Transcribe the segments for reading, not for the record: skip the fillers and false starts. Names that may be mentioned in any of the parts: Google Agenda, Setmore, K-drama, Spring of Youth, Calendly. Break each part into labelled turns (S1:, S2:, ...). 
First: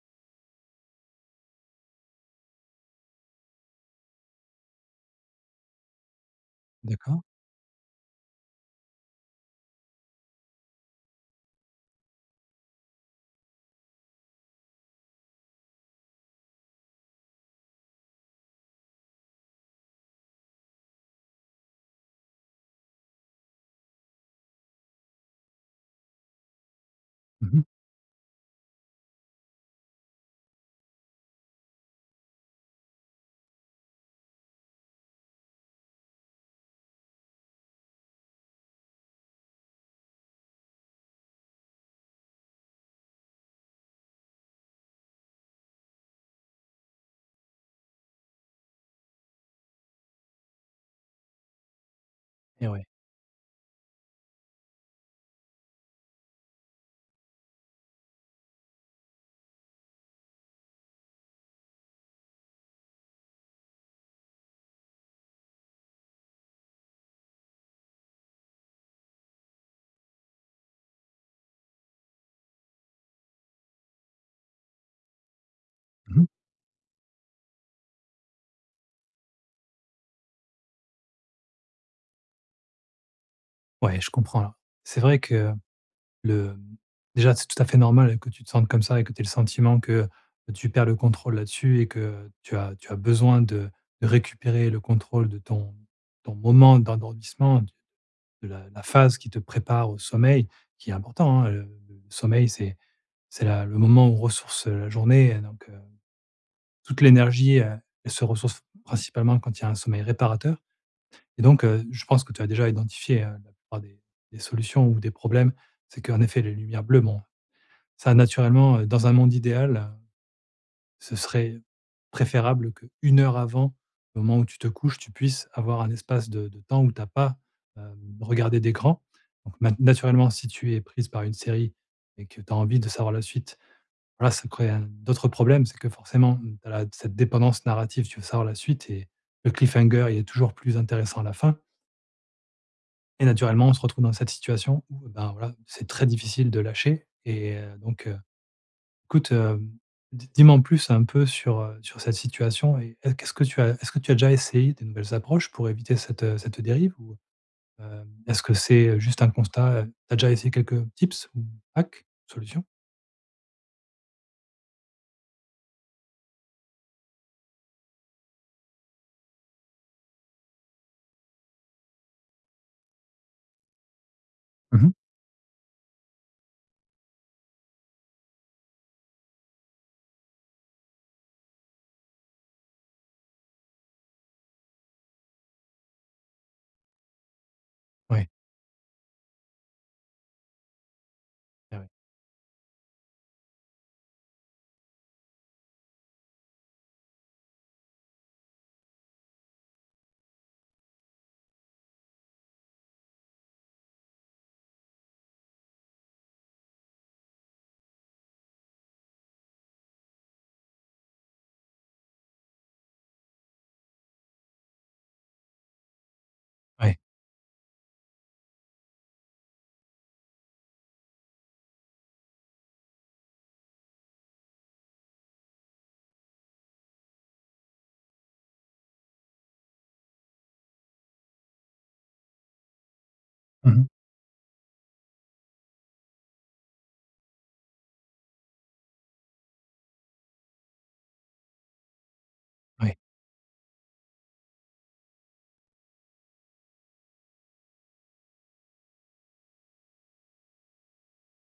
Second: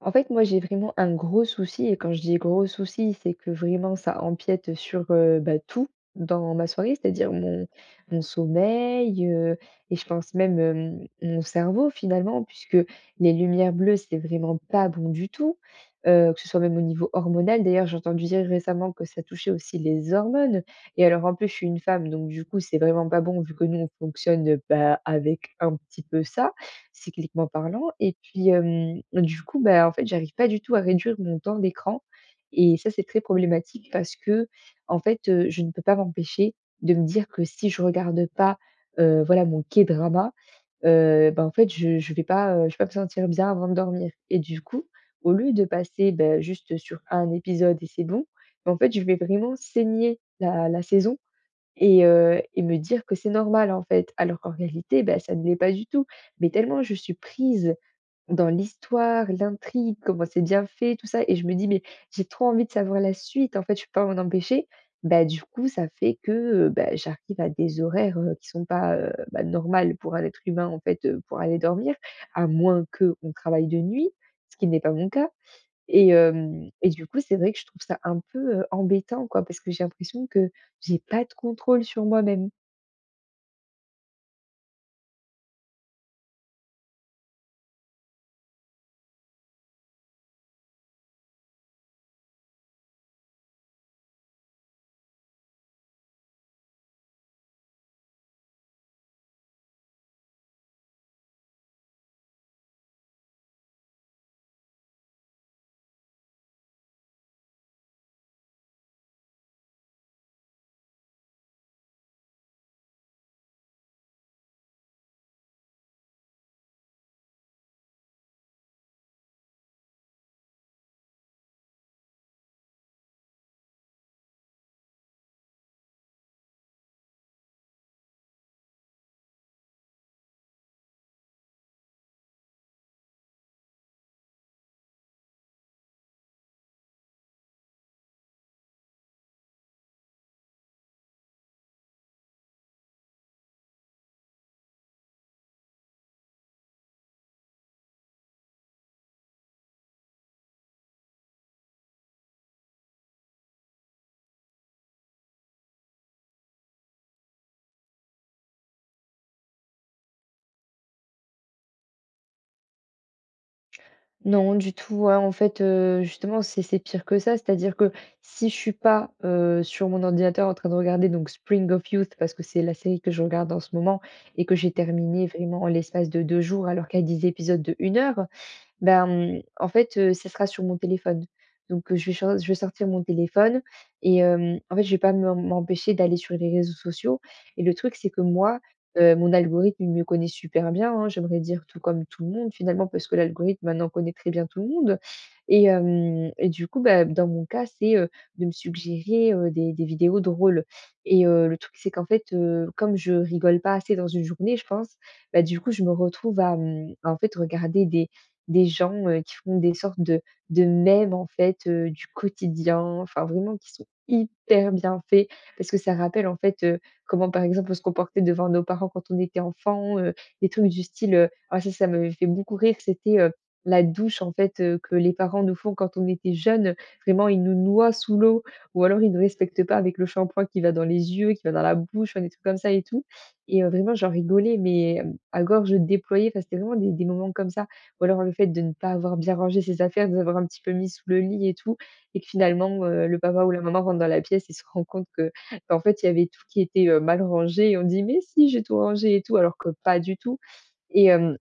S1: En fait, moi, j'ai vraiment un gros souci et quand je dis gros souci, c'est que vraiment ça empiète sur, bah, tout dans ma soirée,
S2: D'accord.
S1: c'est-à-dire mon sommeil, et je pense même, mon cerveau finalement puisque les lumières bleues, c'est vraiment pas bon du tout, que ce soit même au niveau hormonal. D'ailleurs, j'ai entendu dire récemment que ça touchait aussi les hormones et alors, en plus, je suis une femme donc du coup, c'est vraiment pas bon vu que nous, on fonctionne, bah, avec un petit peu ça cycliquement
S2: Mmh
S1: parlant et puis, du coup, bah, en fait, j'arrive pas du tout à réduire mon temps d'écran et ça, c'est très problématique parce que en fait, je ne peux pas m'empêcher de me dire que si je regarde pas, voilà, mon K-drama, bah, en fait, je vais pas me sentir bien avant de dormir et du coup, au lieu de passer, bah, juste sur un épisode et c'est bon, bah, en fait, je vais vraiment saigner la saison et
S2: et
S1: me
S2: ouais.
S1: dire que c'est normal, en fait. Alors qu'en réalité, bah, ça ne l'est pas du tout. Mais tellement je suis prise dans l'histoire, l'intrigue, comment c'est bien fait, tout ça et je me dis: «Mais j'ai trop envie de savoir la suite, en fait, je peux pas m'en empêcher». Bah, du coup, ça fait que, bah, j'arrive à des horaires, qui sont pas, bah, normales pour un être humain, en fait, pour aller dormir. À moins qu'on travaille de nuit, ce qui n'est pas mon cas. Et
S2: Mmh
S1: hem et du coup, c'est vrai que je trouve ça un peu, embêtant, quoi, parce que j'ai l'impression que j'ai pas de contrôle sur moi-même.
S2: ouais, je comprends alors. C'est vrai que le déjà, c'est tout à fait normal que tu te sentes comme ça et que tu aies le sentiment que tu perds le contrôle là-dessus et que tu as besoin de récupérer le contrôle de ton moment d'endormissement, de la phase qui te prépare au sommeil, qui est important, hein. Le sommeil, c'est la le moment où on ressource, la journée, donc toute l'énergie, elle se ressource principalement quand il y a un sommeil réparateur. Et donc, je pense que tu as déjà identifié, la plupart des solutions ou des problèmes. C'est qu'en effet, les lumières bleues, bon, ça naturellement, dans un monde idéal, ce serait préférable qu'1 heure avant le moment où tu te couches, tu puisses avoir un espace de temps où tu as pas, heu, regardé d'écran. Donc mat naturellement, si tu es prise par une série et que tu as envie de savoir la suite, voilà, ça crée un d'autres problèmes. C'est que forcément, tu as cette dépendance narrative, tu veux savoir la suite et le cliffhanger, il est toujours plus intéressant à la fin. Et naturellement, on se retrouve dans cette situation où, ben, voilà, c'est très difficile de lâcher et donc écoute, di dis-moi en plus un peu sur, sur cette situation et est qu'est-ce que tu as est-ce que tu as déjà essayé des nouvelles approches pour éviter cette, cette dérive ou, est-ce que c'est, juste un constat, tu as déjà essayé quelques tips ou hacks, solutions?
S1: Non, du tout, hein, en fait, justement, c'est pire que ça. C'est-à-dire que si je suis pas, sur mon ordinateur en train de regarder donc Spring of Youth parce que c'est la série que je regarde en ce moment et que j'ai
S2: Mmh
S1: terminée vraiment en l'espace de 2 jours alors qu'il y a 10 épisodes de 1 heure. Ben, en fait, ça sera sur mon téléphone. Donc, je vais sortir mon téléphone et en fait, je vais pas me m'empêcher d'aller sur les réseaux sociaux et le truc, c'est que
S2: oui,
S1: moi, mon algorithme, il me connaît super bien, hein, j'aimerais dire
S2: et
S1: tout
S2: ouais,
S1: comme tout le monde finalement parce que l'algorithme maintenant connaît très bien tout le monde et du coup, bah, dans mon cas, c'est, de me suggérer, des vidéos drôles et le truc, c'est qu'en fait, comme je rigole pas assez dans une journée, je pense, bah, du coup, je me retrouve à en fait regarder des gens, qui font des sortes de mèmes en fait, du quotidien, enfin vraiment qui sont hyper bien faits. Parce que ça rappelle en fait,
S2: ouais.
S1: comment par exemple on se comportait devant nos parents quand on était enfant, des trucs du style, ah ça, ça me fait beaucoup rire, c'était, la douche en fait, que les parents nous font quand on était jeunes. Vraiment ils nous noient sous l'eau ou alors ils ne respectent pas avec le shampoing qui va dans les yeux, qui va dans la bouche, enfin des trucs comme ça et tout.
S2: Mmh mh.
S1: Vraiment j'en rigolais mais, à gorge déployée, enfin c'était vraiment des moments comme ça ou alors le fait de ne pas avoir bien rangé ses affaires, de les avoir un petit peu mis sous le lit et tout et que finalement,
S2: Oui,
S1: le papa ou la maman rentre dans la pièce et se rend compte que, bah, en fait, il y avait tout qui était, mal rangé et on dit: «Mais si, j'ai tout rangé et tout», alors que pas du tout. Et hem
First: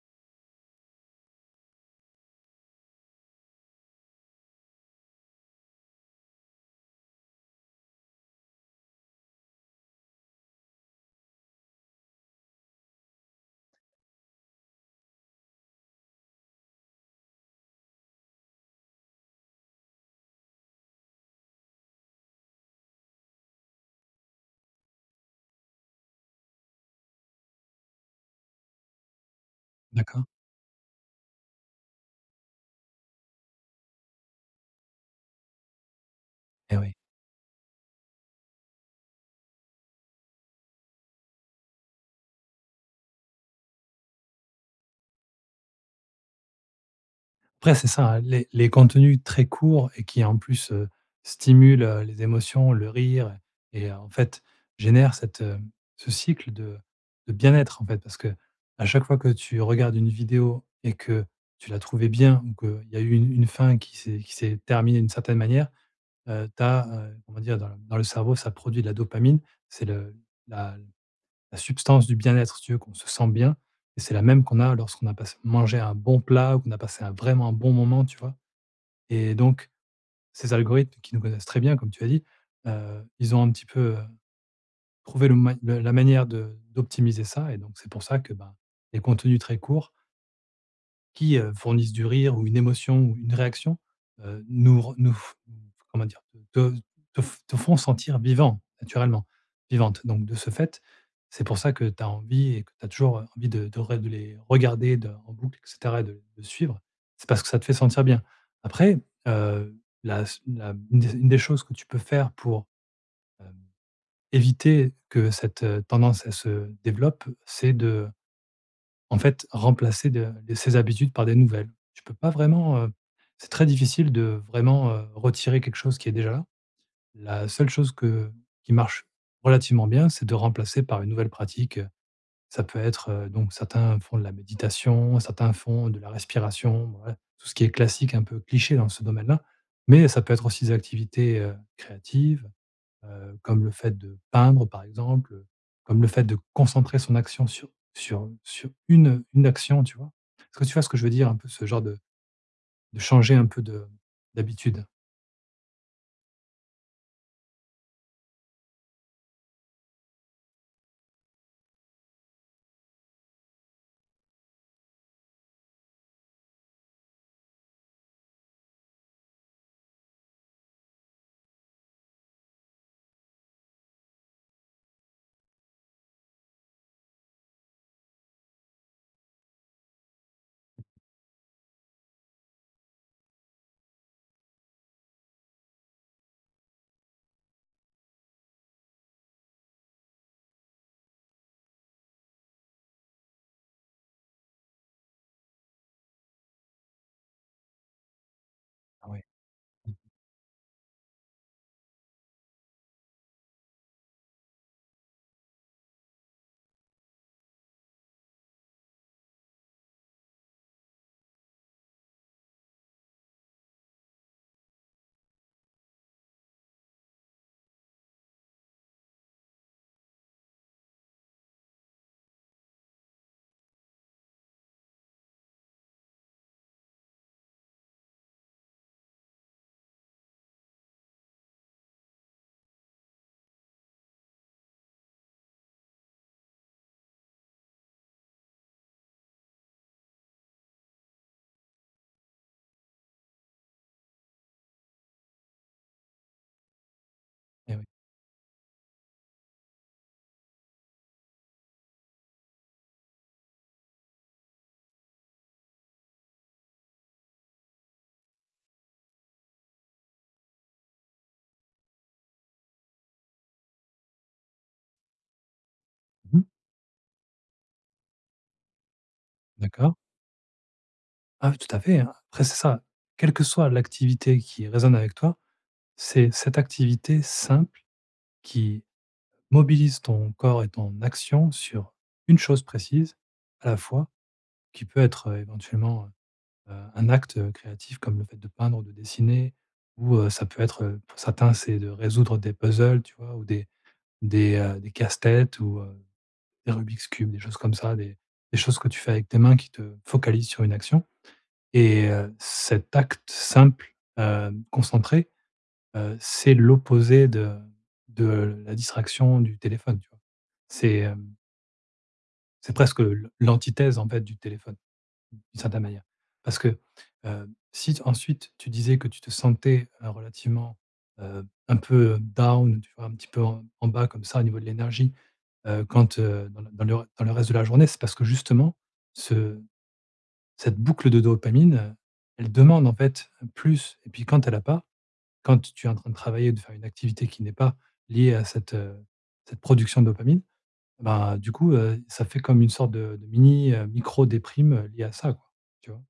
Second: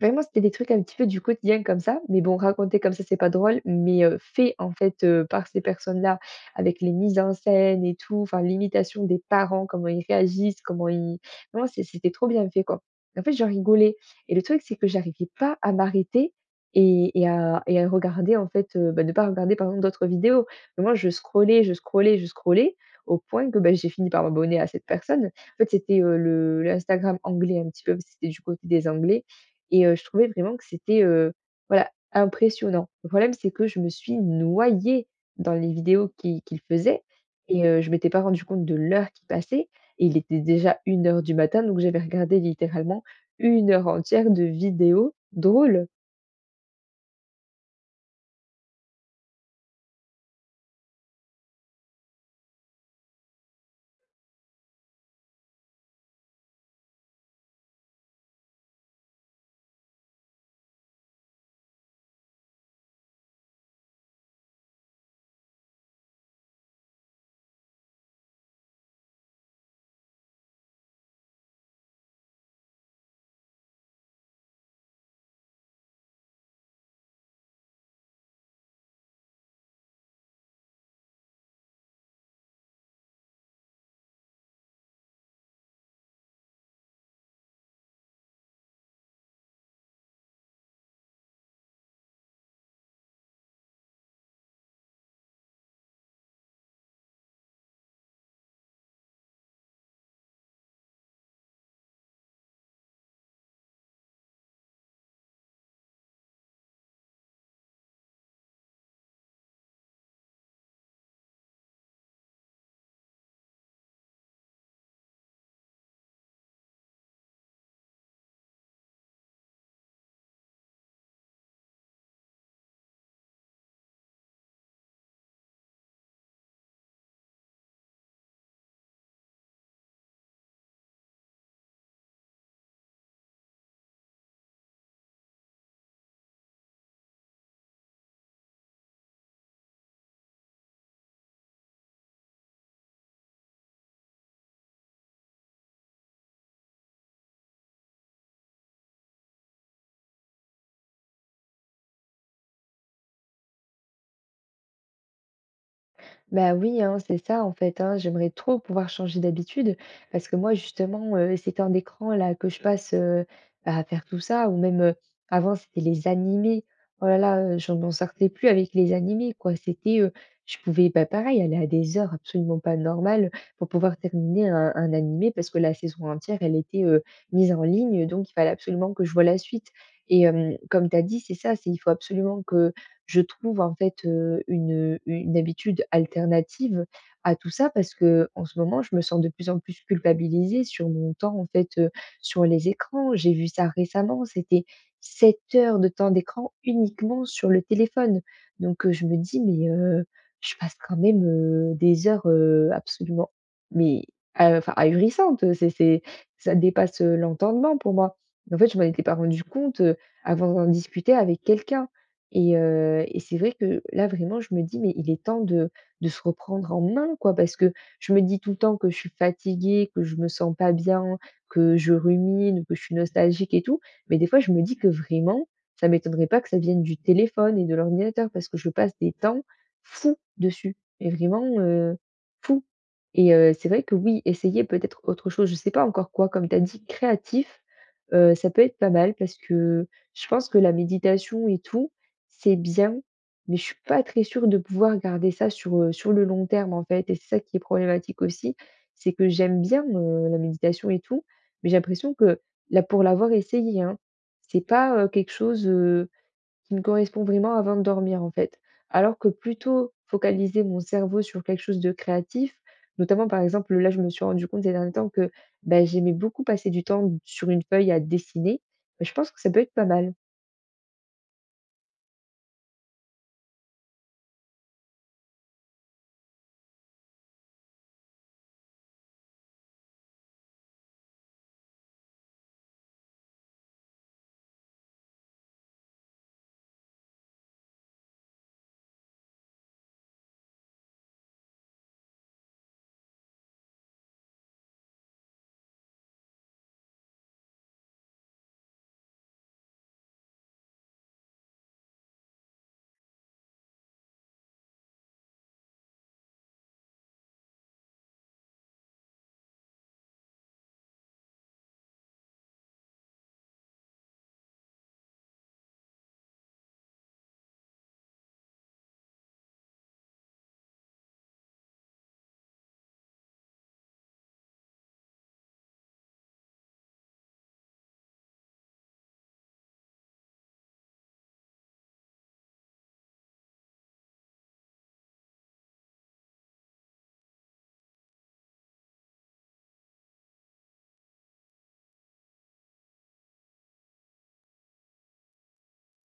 S1: Vraiment, c'était des trucs un petit peu du quotidien comme ça, mais bon, raconter comme ça, c'est pas drôle, mais fait en fait, par ces personnes-là, avec les mises en scène et tout, enfin l'imitation des parents, comment ils réagissent, comment ils vraiment c'était trop bien fait, quoi. En fait, j'en rigolais et le truc, c'est que j'arrivais pas à m'arrêter et à regarder en fait, bah, de pas regarder par exemple d'autres vidéos. Mais moi, je scrollais, je scrollais, je scrollais au point que, bah, j'ai fini par m'abonner à cette personne. En fait, c'était, le l'Instagram anglais un petit peu, parce que c'était du côté des Anglais et je
S2: d'accord
S1: trouvais vraiment que c'était, voilà, impressionnant. Le problème, c'est que je me suis noyée dans les vidéos qu'il
S2: et oui.
S1: faisait et je m'étais pas rendu compte de l'heure qui passait et il était déjà 1 heure du matin, donc j'avais regardé littéralement 1 heure entière de vidéos drôles.
S2: Après, c'est ça, hein, les contenus très courts et qui, en plus, stimulent, les émotions, le rire et en fait, génèrent cette, ce cycle de bien-être, en fait. Parce que à chaque fois que tu regardes une vidéo et que tu l'as trouvée bien ou qu'il y a eu une fin qui s'est terminée d'une certaine manière, tu as, comment dire? Dans le cerveau, ça produit de la dopamine. C'est le la la substance du bien-être, si tu veux, qu'on se sent bien et c'est la même qu'on a lorsqu'on a passé mangé un bon plat ou qu'on a passé un vraiment un bon moment, tu vois? Et donc ces algorithmes qui nous connaissent très bien, comme tu as dit, ils ont un petit peu, trouvé le la manière de d'optimiser ça et donc c'est pour ça que, ben, les contenus très courts qui, fournissent du rire ou une émotion ou une réaction, nous re nous f comment dire? Te te font sentir vivant, naturellement, vivante. Donc de ce fait, c'est pour ça que tu as envie et que tu as toujours, envie de re de les regarder de en boucle et cetera, et de suivre. C'est parce que ça te fait sentir bien. Après, heu, la la une des choses que tu peux faire pour, hem, éviter que cette, tendance, elle se développe, c'est de en fait, remplacer de ses habitudes par des nouvelles. Tu peux pas vraiment, c'est très difficile de vraiment, retirer quelque chose qui est déjà là. La seule chose que qui marche relativement bien, c'est de remplacer par une nouvelle pratique, ça peut être, donc certains font de la méditation, certains font de la respiration, voilà, tout ce qui est classique, un peu cliché dans ce domaine-là, mais ça peut être aussi des activités, créatives comme le fait de peindre par exemple, comme le fait de concentrer son action sur sur une action, tu vois? Est-ce que tu vois ce que je veux dire un peu ce genre de changer un peu de d'habitude?
S1: Bah oui, hein, c'est ça en fait, hein. J'aimerais trop pouvoir changer d'habitude parce que moi justement, ces temps d'écran là que je passe, bah, à faire tout ça ou même, avant c'était les animés. Oh là là, je m'en sortais plus avec les animés quoi. C'était, je pouvais, bah, pareil aller à des heures absolument pas normales pour pouvoir terminer un animé parce que la saison entière elle était, mise en ligne, donc il fallait absolument que je voie la suite et comme tu as dit, c'est ça, c'est il faut absolument que je trouve en fait, une habitude alternative à tout ça parce que en ce moment, je me sens de plus en plus culpabilisée sur mon temps en fait, sur les écrans. J'ai vu ça récemment, c'était 7 heures de temps d'écran uniquement sur le téléphone. Donc, je
S2: Ah
S1: me
S2: ouais,
S1: dis: «Mais, je passe quand même, des heures, absolument mais a enfin ahurissantes, c'est ça dépasse, l'entendement pour moi». En fait, je m'en étais pas rendu compte, avant d'en discuter avec quelqu'un. Et c'est vrai que là, vraiment, je me dis: «Mais il est temps de se reprendre en main, quoi». Parce que je me dis tout le temps que je suis fatiguée, que je me sens pas bien, que je rumine, que je suis nostalgique et tout. Mais des fois, je me dis que vraiment, ça m'étonnerait pas que ça vienne du téléphone et de l'ordinateur parce que je passe des temps fous dessus, mais vraiment, fous et c'est vrai que oui, essayer peut-être autre chose, je sais pas encore quoi, comme tu as dit, créatif. Ça peut être pas mal parce que je pense que la méditation et tout, c'est bien, mais je suis pas très sûre de pouvoir garder ça sur, sur le long terme, en fait et c'est ça qui est
S2: eh oui.
S1: problématique aussi. C'est que j'aime bien, la méditation et tout, mais j'ai l'impression que là, pour l'avoir essayé, hein, c'est pas, quelque chose, qui me correspond vraiment avant de dormir en fait. Alors que plutôt focaliser mon cerveau sur quelque chose de créatif, notamment par exemple, là je me suis rendu compte ces derniers temps que bah, j'aimais beaucoup
S2: Mmh
S1: passer du temps sur une feuille à dessiner, bah, je pense que ça peut être pas
S2: d'accord.
S1: mal.
S2: Ah oui, tout à fait, hein. Après c'est ça, quelle que soit l'activité qui résonne avec toi, c'est cette activité simple qui mobilise ton corps et ton action sur une chose précise à la fois qui peut être, éventuellement, un acte, créatif comme le fait de peindre ou de dessiner ou, ça peut être, pour certains, c'est de résoudre des puzzles, tu vois? Ou des casse-têtes ou, des Rubik's cubes, des choses comme ça, des choses que tu fais avec tes mains qui te focalisent sur une action et cet acte simple, concentré, c'est l'opposé de la distraction du téléphone, tu vois? C'est, c'est presque l'antithèse, en fait, du téléphone. D'une certaine manière. Parce que, si t ensuite tu disais que tu te sentais, relativement, un peu, down, tu vois? Un petit peu en bas comme ça au niveau de l'énergie, quand, dans le dans le reste de la journée, c'est parce que justement ce cette boucle de dopamine, elle demande en fait plus et puis quand elle a pas, quand tu es en train de travailler ou de faire une activité qui n'est pas liée à cette, cette production de dopamine, ben du coup, ça fait comme une sorte de mini, micro déprime, liée à ça quoi, tu vois?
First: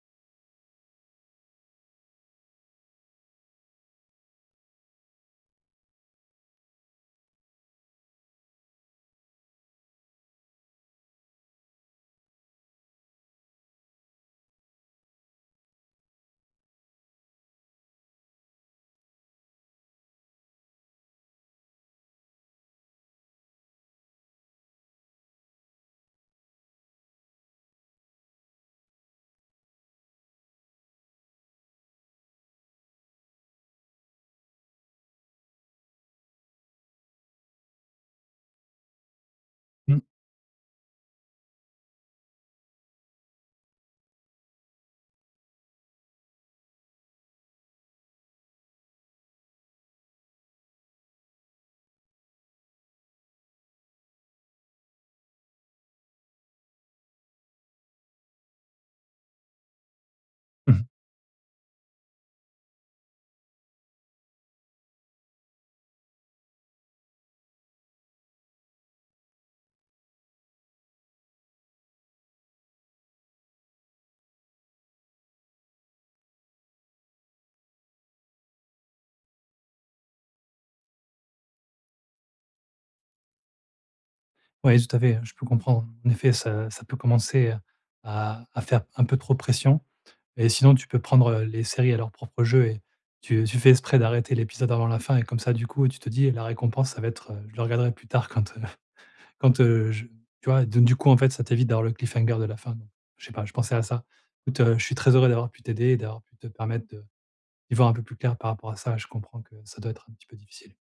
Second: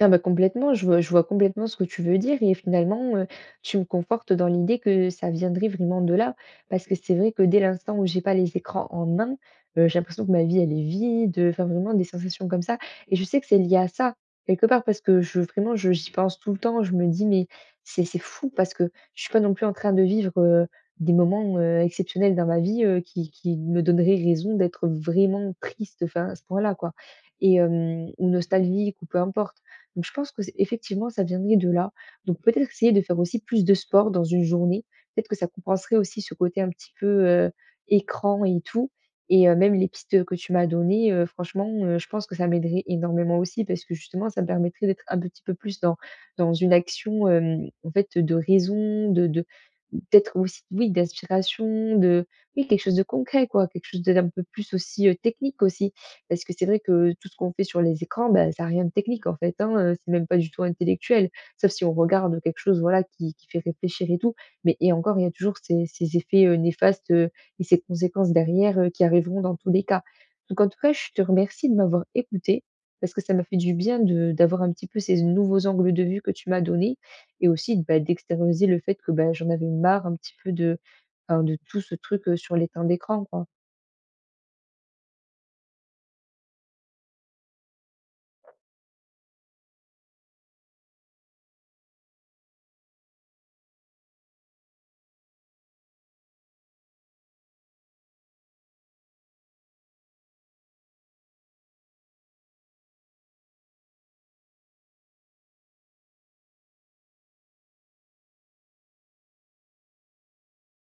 S1: Ah bah complètement, je vois complètement ce que tu veux dire et finalement, tu me confortes dans l'idée que ça viendrait vraiment de là. Parce que c'est vrai que dès l'instant où j'ai pas les écrans en main, j'ai l'impression que ma vie elle est vide, enfin vraiment des sensations comme ça et je sais que c'est lié à ça, quelque part parce que je vraiment je j'y pense tout le temps, je me dis: «Mais c'est fou» parce que je suis pas non plus en train de vivre, des moments, exceptionnels dans ma vie, qui me donneraient raison d'être vraiment triste, enfin à ce point-là quoi ou nostalgique ou peu importe. Donc je pense que c'est effectivement, ça viendrait de là. Donc peut-être essayer de faire aussi plus de sport dans une journée. Peut-être que ça compenserait aussi ce côté un petit peu, écran et tout et même les pistes, que tu m'as données, franchement, je pense que ça m'aiderait énormément aussi parce que justement, ça me permettrait d'être un petit peu plus dans une action, en fait, de raison, de peut-être aussi, oui, d'inspiration, de oui, quelque chose de concret quoi, quelque chose d'un peu plus aussi, technique aussi. Parce que c'est vrai que tout ce qu'on fait sur les écrans, bah, ça a rien de technique en fait, hein, c'est même pas du tout
S2: Mmh.
S1: intellectuel. Sauf si on regarde quelque chose, voilà, qui fait réfléchir et tout. Mais et encore, il y a toujours ces effets, néfastes, et ces conséquences derrière, qui arriveront dans tous les cas. Donc en tout cas, je te remercie de m'avoir écoutée, parce que ça m'a fait du bien de d'avoir un petit peu ces nouveaux angles de vue que tu m'as donnés et aussi, bah, d'extérioriser le fait que, bah, j'en avais marre un petit peu de, enfin, de tout ce truc, sur les temps d'écran, quoi.
S2: Oui, tout à fait, je peux comprendre. En effet, ça ça peut commencer, à faire un peu trop pression et sinon tu peux prendre, les séries à leur propre jeu et tu fais exprès d'arrêter l'épisode avant la fin et comme ça, du coup, tu te dis: «La récompense, ça va être, je le regarderai plus tard quand, quand, je» tu vois? Donc du coup, en fait, ça t'évite d'avoir le cliffhanger de la fin, donc je sais pas, je pensais à ça. Écoute, je suis très heureux d'avoir pu t'aider et d'avoir pu te permettre de d'y voir un peu plus clair par rapport à ça. Je comprends que ça doit être un petit peu difficile.